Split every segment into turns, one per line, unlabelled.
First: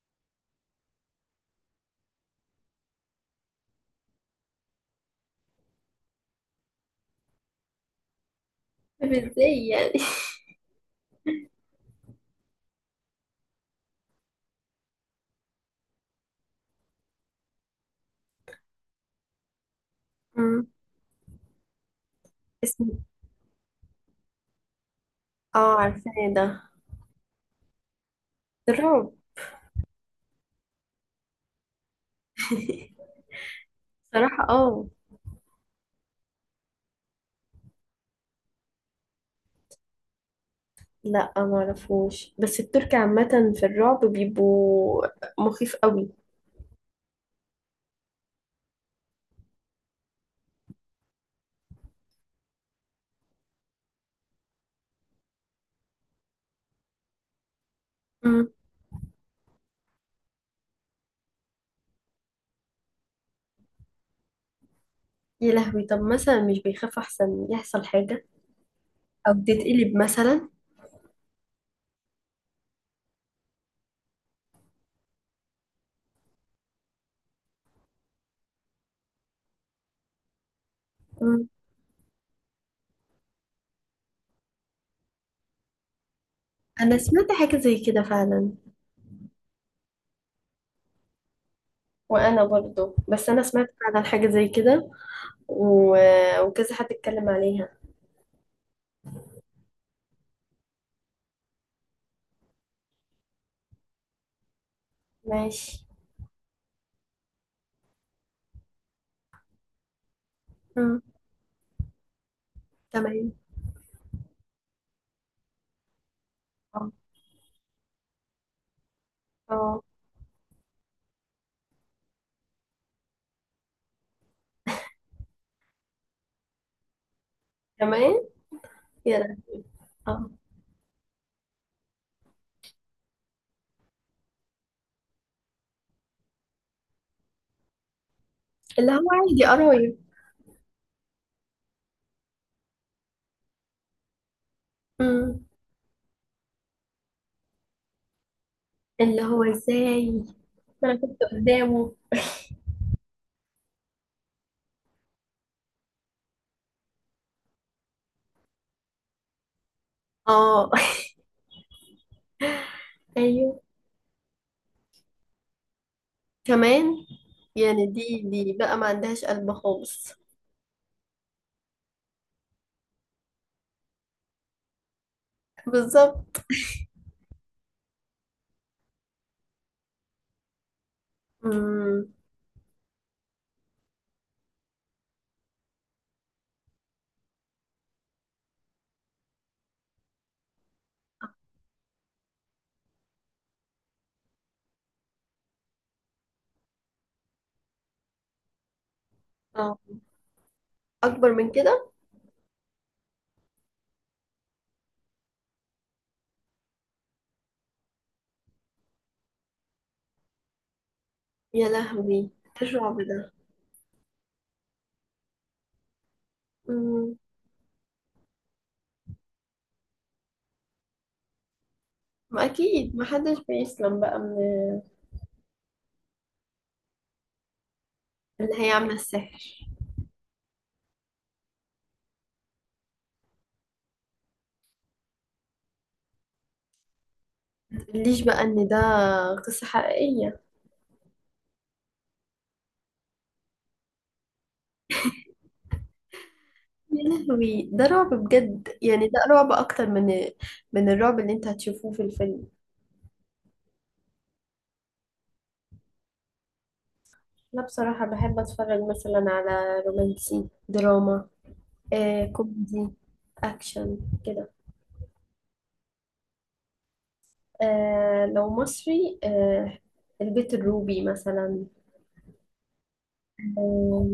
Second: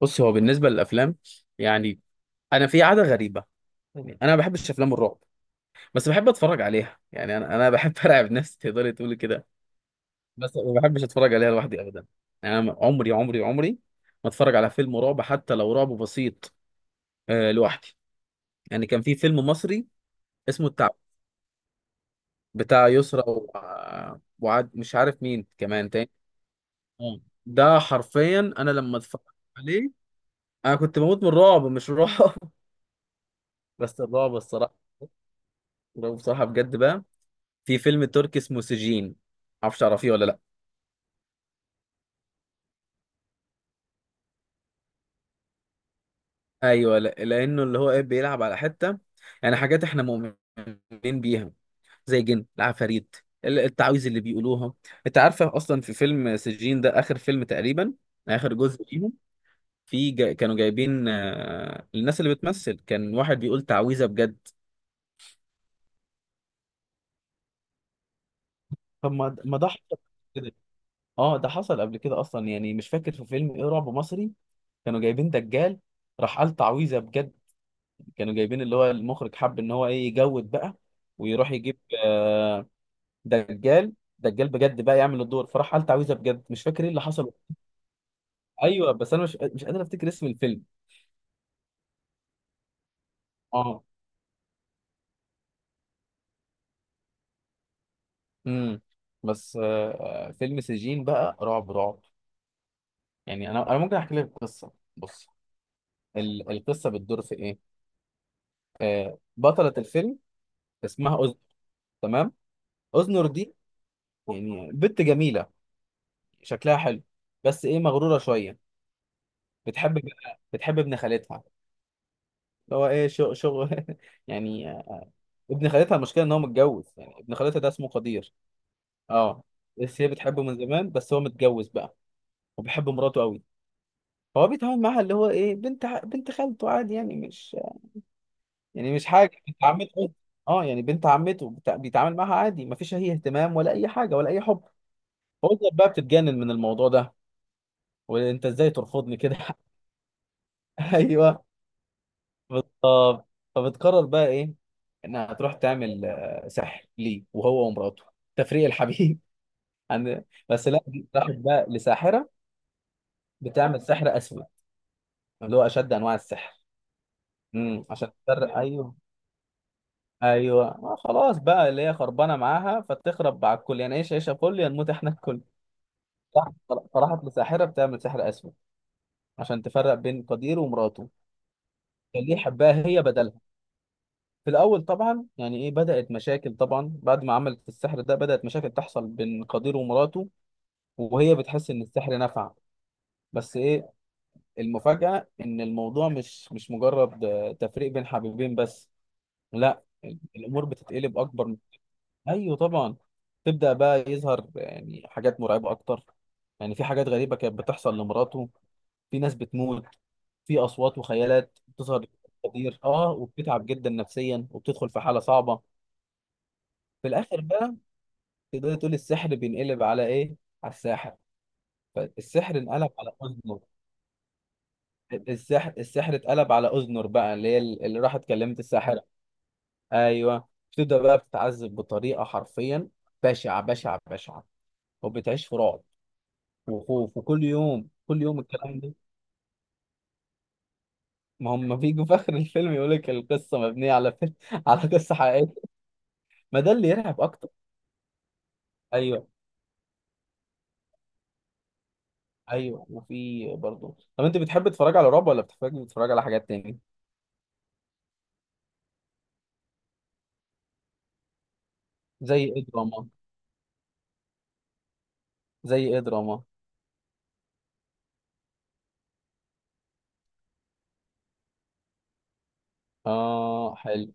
بص، هو بالنسبه للافلام، يعني انا في عاده غريبه. يعني انا ما بحبش افلام الرعب، بس بحب اتفرج عليها، يعني انا بحب ارعب نفسي، تقدري
طب
تقولي كده.
ازاي يعني؟
بس ما بحبش اتفرج عليها لوحدي ابدا. يعني انا عمري عمري عمري ما اتفرج على فيلم رعب، حتى لو رعب بسيط لوحدي. يعني كان في فيلم مصري
مم.
اسمه التعب،
اسمه.
بتاع يسرا وعاد، مش عارف مين
اه،
كمان تاني.
عارفاه ده.
آه. ده حرفيا انا لما
الرعب.
اتفرجت عليه، انا كنت بموت من الرعب، مش الرعب بس الرعب
صراحة
الصراحه،
اه.
الرعب بصراحه بجد بقى. في فيلم تركي اسمه سجين، معرفش تعرفيه ولا لا.
لا، ما اعرفوش، بس الترك عامة في الرعب بيبقوا مخيف قوي.
ايوه، لا. لانه اللي هو ايه بيلعب على حته، يعني حاجات احنا مؤمنين بيها، زي الجن العفاريت، التعاويذ اللي بيقولوها. انت عارفه اصلا في فيلم سجين ده؟ اخر فيلم تقريبا،
مم.
اخر جزء ليهم. كانوا جايبين الناس اللي بتمثل، كان واحد بيقول تعويذه بجد.
يا لهوي، طب مثلا مش بيخاف احسن يحصل حاجة
طب،
او
ما ده حصل
بتتقلب مثلا؟
كده. اه، ده حصل قبل كده اصلا، يعني مش فاكر في فيلم ايه رعب مصري. كانوا جايبين دجال، راح قال تعويذه بجد. كانوا جايبين اللي هو المخرج حب ان هو ايه يجود بقى،
مم.
ويروح يجيب آه، دجال. دجال بجد بقى يعمل الدور، فراح قال تعويذه بجد، مش فاكر ايه
انا
اللي حصل.
سمعت حاجه زي كده فعلا.
ايوه، بس انا مش قادر افتكر اسم الفيلم.
وانا برضو، بس انا سمعت
اه.
فعلا حاجه زي كده. و... وكذا حد اتكلم عليها.
امم بس فيلم سجين بقى رعب رعب. يعني انا ممكن احكي لك القصه. بص.
ماشي.
القصه بتدور في ايه. بطله الفيلم
مم.
اسمها أذنر. تمام. أذنر
تمام.
دي يعني بنت جميله، شكلها
اه.
حلو، بس ايه مغروره شويه.
آه.
بتحب بقى بتحب ابن خالتها اللي هو ايه شغل شغل يعني ابن خالتها، المشكله ان هو متجوز، يعني ابن خالتها ده اسمه
تمام.
قدير.
يلا.
اه، بس هي
آه.
بتحبه من زمان، بس هو متجوز بقى وبيحب مراته قوي. فهو بيتعامل معاها اللي هو ايه بنت خالته عادي،
اللي
يعني
هو
مش حاجه
عادي،
بنت
قرايب.
عمته. اه، يعني بنت عمته، بيتعامل معاها عادي، مفيش اي اهتمام ولا اي حاجه ولا اي حب.
مم.
فوزة بقى بتتجنن من الموضوع ده. وانت ازاي ترفضني
اللي
كده؟
هو ازاي؟ ما انا كنت
ايوه
قدامه.
بالظبط. فبتقرر بقى ايه، انها هتروح تعمل سحر ليه وهو ومراته، تفريق الحبيب عن. بس
اه.
لا، دي راحت بقى لساحره،
ايوه.
بتعمل سحر اسود، اللي هو اشد انواع السحر.
كمان. يعني
عشان
دي
تفرق.
بقى ما
ايوه،
عندهاش قلب خالص.
ايوه، خلاص بقى، اللي هي خربانه معاها فتخرب على الكل، يعني ايش عيشه، كل يا نموت احنا الكل.
بالظبط.
فراحت لساحره بتعمل سحر اسود، عشان تفرق بين قدير ومراته.
مم.
اللي يحبها هي بدلها. في الأول طبعا يعني إيه، بدأت مشاكل طبعا، بعد ما عملت السحر ده بدأت مشاكل تحصل بين قدير ومراته. وهي بتحس إن السحر نفع. بس إيه، المفاجأة إن الموضوع مش مجرد تفريق بين حبيبين بس.
اه،
لا، الأمور بتتقلب
اكبر
أكبر
من
من-
كده.
أيوه طبعا. تبدأ بقى يظهر يعني حاجات مرعبة أكتر. يعني في حاجات غريبة كانت بتحصل لمراته، في ناس بتموت، في أصوات وخيالات
يا
بتظهر.
لهوي.
قدير
تشعر ده.
وبتتعب جدا نفسيا وبتدخل في حالة صعبة. في
مم.
الآخر بقى، تقدر تقول السحر بينقلب على ايه، على الساحر.
ما
فالسحر انقلب
أكيد
على
محدش
اذنر،
بيسلم بقى من.
السحر اتقلب على اذنر بقى، اللي هي اللي راحت كلمت
اللي هي عاملة
الساحره.
السحر.
ايوه، بتبدا بقى بتتعذب بطريقه حرفيا بشعه بشعه بشعه، وبتعيش في رعب وخوف، وكل يوم كل
متقوليش
يوم
بقى إن ده
الكلام ده.
قصة حقيقية؟
ما هم بيجوا في اخر الفيلم يقول لك القصه مبنيه على فيلم على قصه حقيقيه. ما ده اللي
يا
يرعب اكتر.
لهوي، ده رعب بجد، يعني ده
ايوه،
رعب أكتر من الرعب اللي أنت هتشوفوه في الفيلم.
ايوه. وفي برضه. طب انت بتحب تتفرج على رعب ولا بتحب تتفرج على حاجات تاني؟
أنا بصراحة بحب أتفرج مثلا على رومانسي، دراما،
زي ايه
كوميدي،
دراما؟
أكشن كده.
زي ايه دراما؟
لو مصري، البيت الروبي مثلا.
اه
آه،
حلو.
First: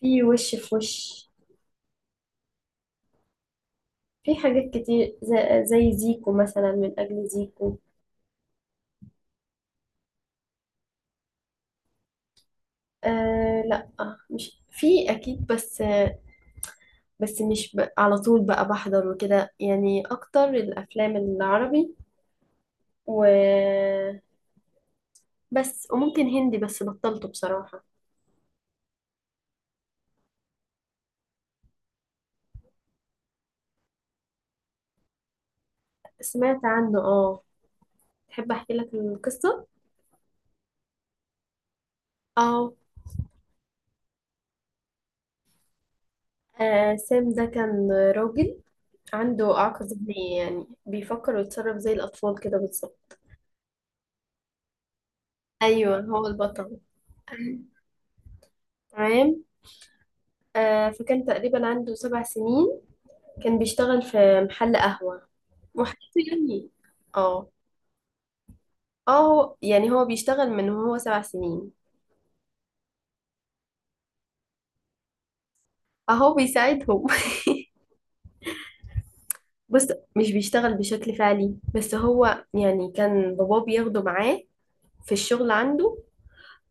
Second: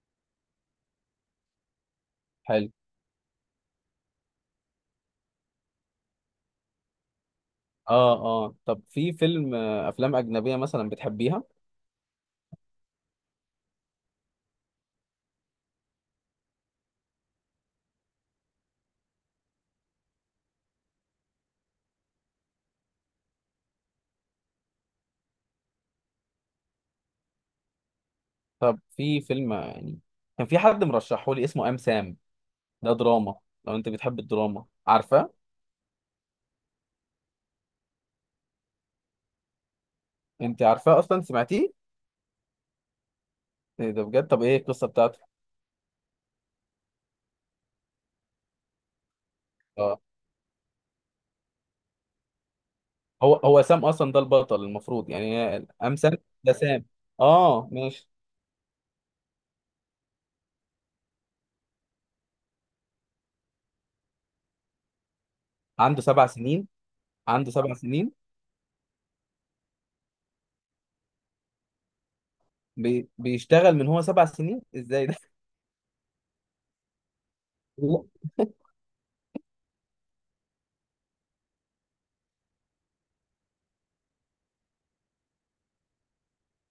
في وش في وش.
حلو.
في حاجات كتير زي زيكو مثلا، من أجل زيكو.
اه. اه. طب في فيلم افلام اجنبيه مثلا بتحبيها؟
لا، مش في، أكيد، بس. بس مش على طول بقى بحضر وكده، يعني أكتر الأفلام العربي. و بس وممكن هندي، بس بطلته بصراحة.
طب في فيلم يعني كان في حد مرشحه لي اسمه ام سام. ده دراما، لو انت بتحب الدراما. عارفاه؟
سمعت عنه، اه. تحب أحكي لك القصة؟
انت عارفاه اصلا؟ سمعتيه؟
اه.
إيه ده بجد، طب ايه القصه بتاعته؟
سام ده كان راجل عنده إعاقة
اه،
ذهنية، يعني بيفكر ويتصرف زي الأطفال كده بالظبط.
هو سام اصلا ده البطل المفروض، يعني هي ام
أيوه،
سام،
هو
ده
البطل.
سام، اه ماشي.
تمام. فكان تقريبا عنده 7 سنين. كان بيشتغل في محل قهوة. وحياته
عنده سبع سنين؟
يعني. اه.
عنده سبع سنين؟
اه. هو يعني هو بيشتغل من وهو 7 سنين.
بيشتغل من هو 7 سنين؟ ازاي ده؟
اهو بيساعدهم. بص. مش بيشتغل بشكل فعلي، بس هو يعني كان باباه بياخده معاه في الشغل عنده.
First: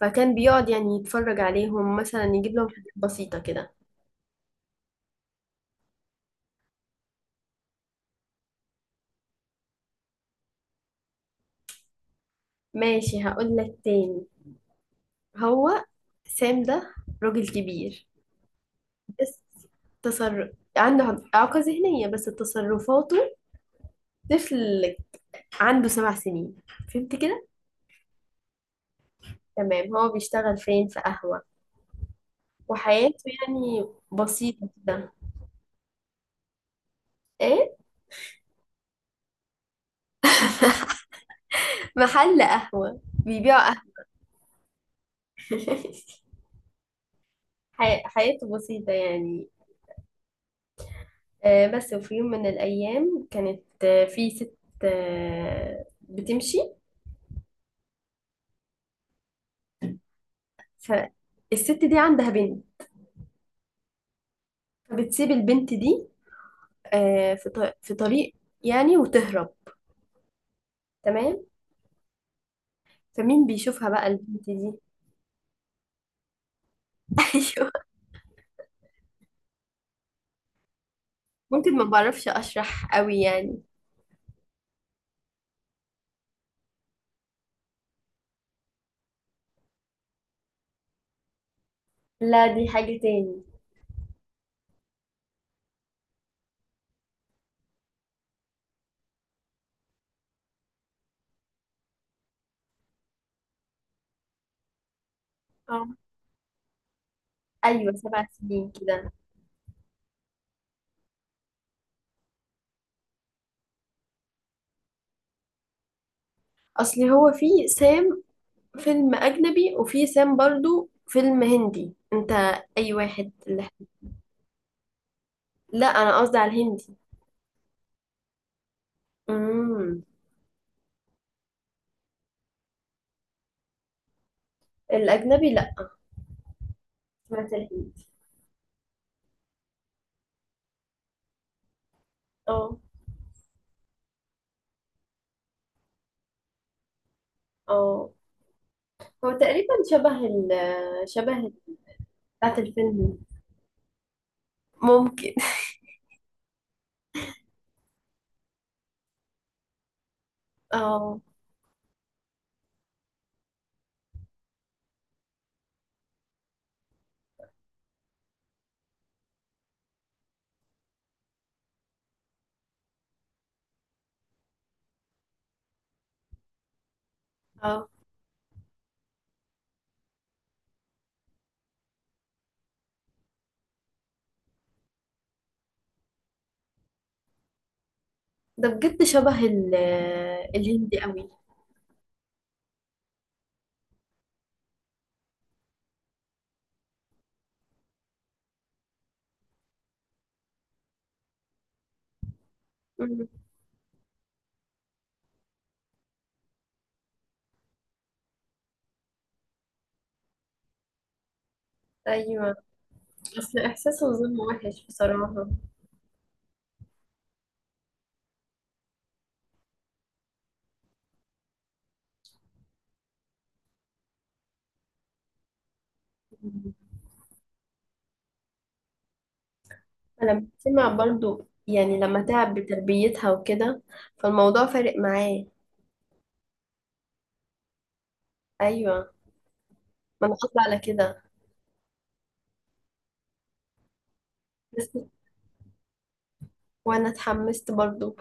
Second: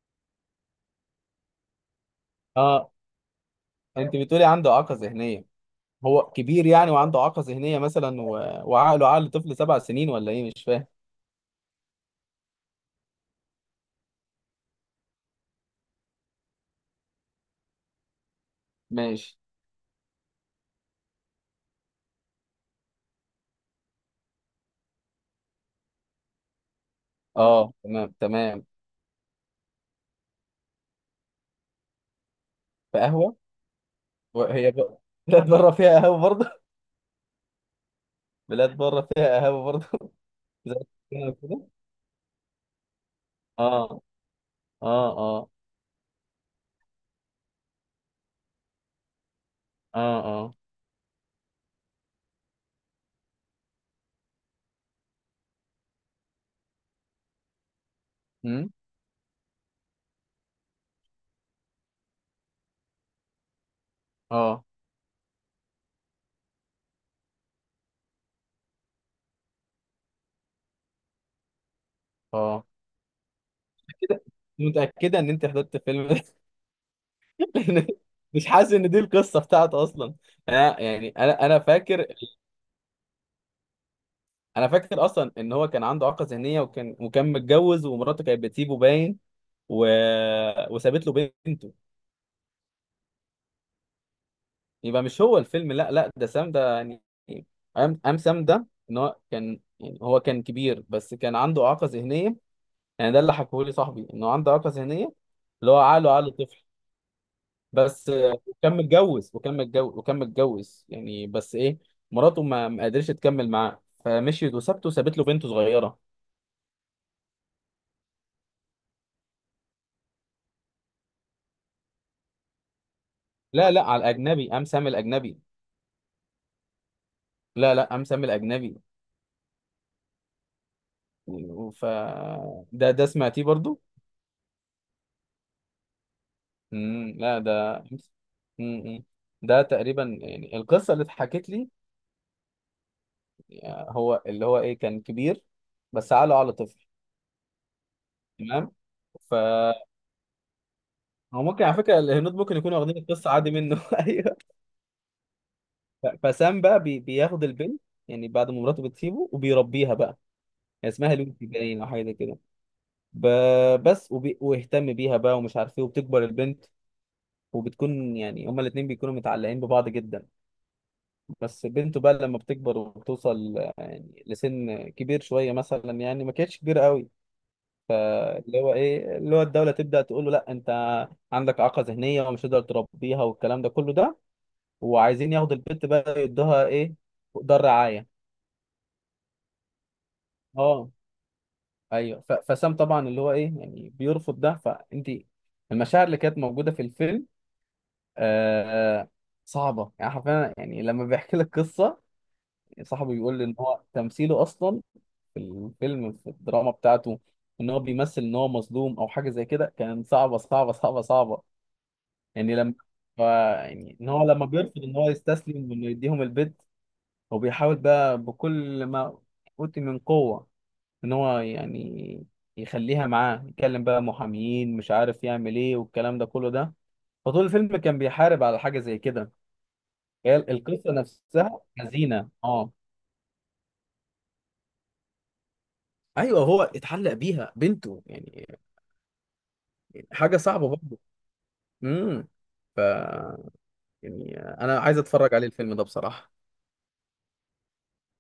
فكان بيقعد، يعني يتفرج عليهم مثلا، يجيب لهم
اه.
حاجات بسيطة كده.
انت بتقولي عنده اعاقه ذهنيه، هو كبير يعني وعنده إعاقة ذهنية مثلا، وعقله عقل طفل 7 سنين ولا إيه، مش فاهم.
ماشي، هقول لك تاني. هو سام ده راجل كبير.
ماشي.
بس تصرف. عنده إعاقة ذهنية، بس تصرفاته طفل. عنده 7 سنين. فهمت كده؟
أه تمام، تمام.
تمام. هو بيشتغل فين؟ في قهوة.
في
وحياته
قهوة؟
يعني بسيطة
وهي
كده.
بلاد بره فيها قهوة برضه؟
ايه.
بلاد بره فيها قهوة برضه زي كده كده.
محل قهوة. بيبيعوا قهوة.
أه، أه، أه،
حياته بسيطة يعني.
أه، أه،
بس وفي يوم من الأيام كانت، في ست بتمشي.
أمم،
فالست دي عندها بنت.
أه،
فبتسيب البنت دي في في طريق، يعني وتهرب. تمام.
أه
فمين بيشوفها بقى
كده.
البنت دي؟
متأكدة إن أنت حضرت الفيلم ده؟ لأن مش حاسس إن دي القصة بتاعته أصلا. أنا يعني أنا
ممكن ما
فاكر.
بعرفش اشرح قوي يعني.
انا فاكر اصلا ان هو كان عنده اعاقه ذهنيه، وكان متجوز، ومراته كانت بتسيبه باين، و... وسابت له بنته.
لا، دي حاجة تاني.
يبقى مش هو الفيلم؟ لا، لا، ده سام ده يعني. ام سام ده، ان هو كان، يعني هو كان كبير بس كان عنده اعاقه ذهنيه. يعني ده اللي حكوه لي صاحبي، انه عنده اعاقه ذهنيه، اللي هو
اه.
عقله عقل طفل.
ايوه،
بس
سبع سنين
وكان
كده.
متجوز وكان متجوز وكان متجوز يعني، بس ايه، مراته ما قدرتش تكمل معاه فمشيت وسابته، سابت له بنته صغيره.
اصلي هو في سام فيلم اجنبي، وفي سام برضو فيلم هندي، انت. اي واحد اللي...
لا، لا، على الاجنبي ام سام الاجنبي.
لا، انا قصدي على الهندي.
لا، لا، ام سام الاجنبي.
امم.
ف ده سمعتيه برضو؟
الاجنبي، لا.
مم. لا
سمعت
ده.
الهندي.
مم. ده تقريبا يعني القصه اللي اتحكت لي.
اه.
هو اللي هو ايه كان كبير، بس عقله على طفل.
اه.
تمام.
هو
ف
تقريبا
هو
شبه
ممكن على فكره الهنود ممكن
بتاعت
يكونوا واخدين
الفيلم.
القصه عادي منه ايوه.
ممكن.
فسام بقى بياخد البنت، يعني بعد ما مراته بتسيبه وبيربيها بقى. هي اسمها
اه.
لوسي باين او حاجه زي كده. ب... بس ويهتم بيها بقى ومش عارف ايه، وبتكبر البنت. وبتكون يعني هما الاثنين بيكونوا متعلقين ببعض جدا. بس بنته بقى لما بتكبر وبتوصل يعني لسن كبير شويه مثلا، يعني ما كانتش كبيره قوي.
اه.
اللي هو ايه اللي هو، الدوله تبدا تقول له: لا انت عندك اعاقه ذهنيه ومش هتقدر تربيها والكلام ده كله ده. وعايزين ياخدوا البنت بقى يدوها ايه، دار رعايه.
ده بجد شبه
اه.
الهندي قوي.
ايوه، فسام طبعا اللي هو ايه يعني بيرفض ده. فانت، المشاعر اللي كانت موجوده في الفيلم آه صعبه، يعني حرفيا، يعني لما بيحكي لك قصه صاحبه،
مم.
بيقول لي ان هو تمثيله اصلا، في الفيلم في الدراما بتاعته، ان هو بيمثل ان هو مظلوم او حاجه زي كده، كان صعبه صعبه صعبه صعبه.
أيوة.
يعني لما،
بس
يعني
إحساس
ان هو
الظلم
لما بيرفض
وحش
ان هو
بصراحة.
يستسلم وانه يديهم البيت. هو بيحاول بقى بكل ما اوتي من قوه ان هو يعني يخليها معاه، يكلم بقى محاميين، مش عارف يعمل ايه، والكلام ده كله
مم.
ده. فطول الفيلم كان بيحارب على حاجه زي كده. هي
أنا بسمع
القصه
برضو،
نفسها
يعني لما
حزينه،
تعب
اه.
بتربيتها وكده فالموضوع فارق معاه.
ايوه هو اتعلق بيها بنته يعني،
أيوة. ما أنا
حاجه
قصدي
صعبه
على
برضه.
كده،
امم ف يعني انا
بس
عايز اتفرج عليه الفيلم ده بصراحة.
وأنا اتحمست برضو.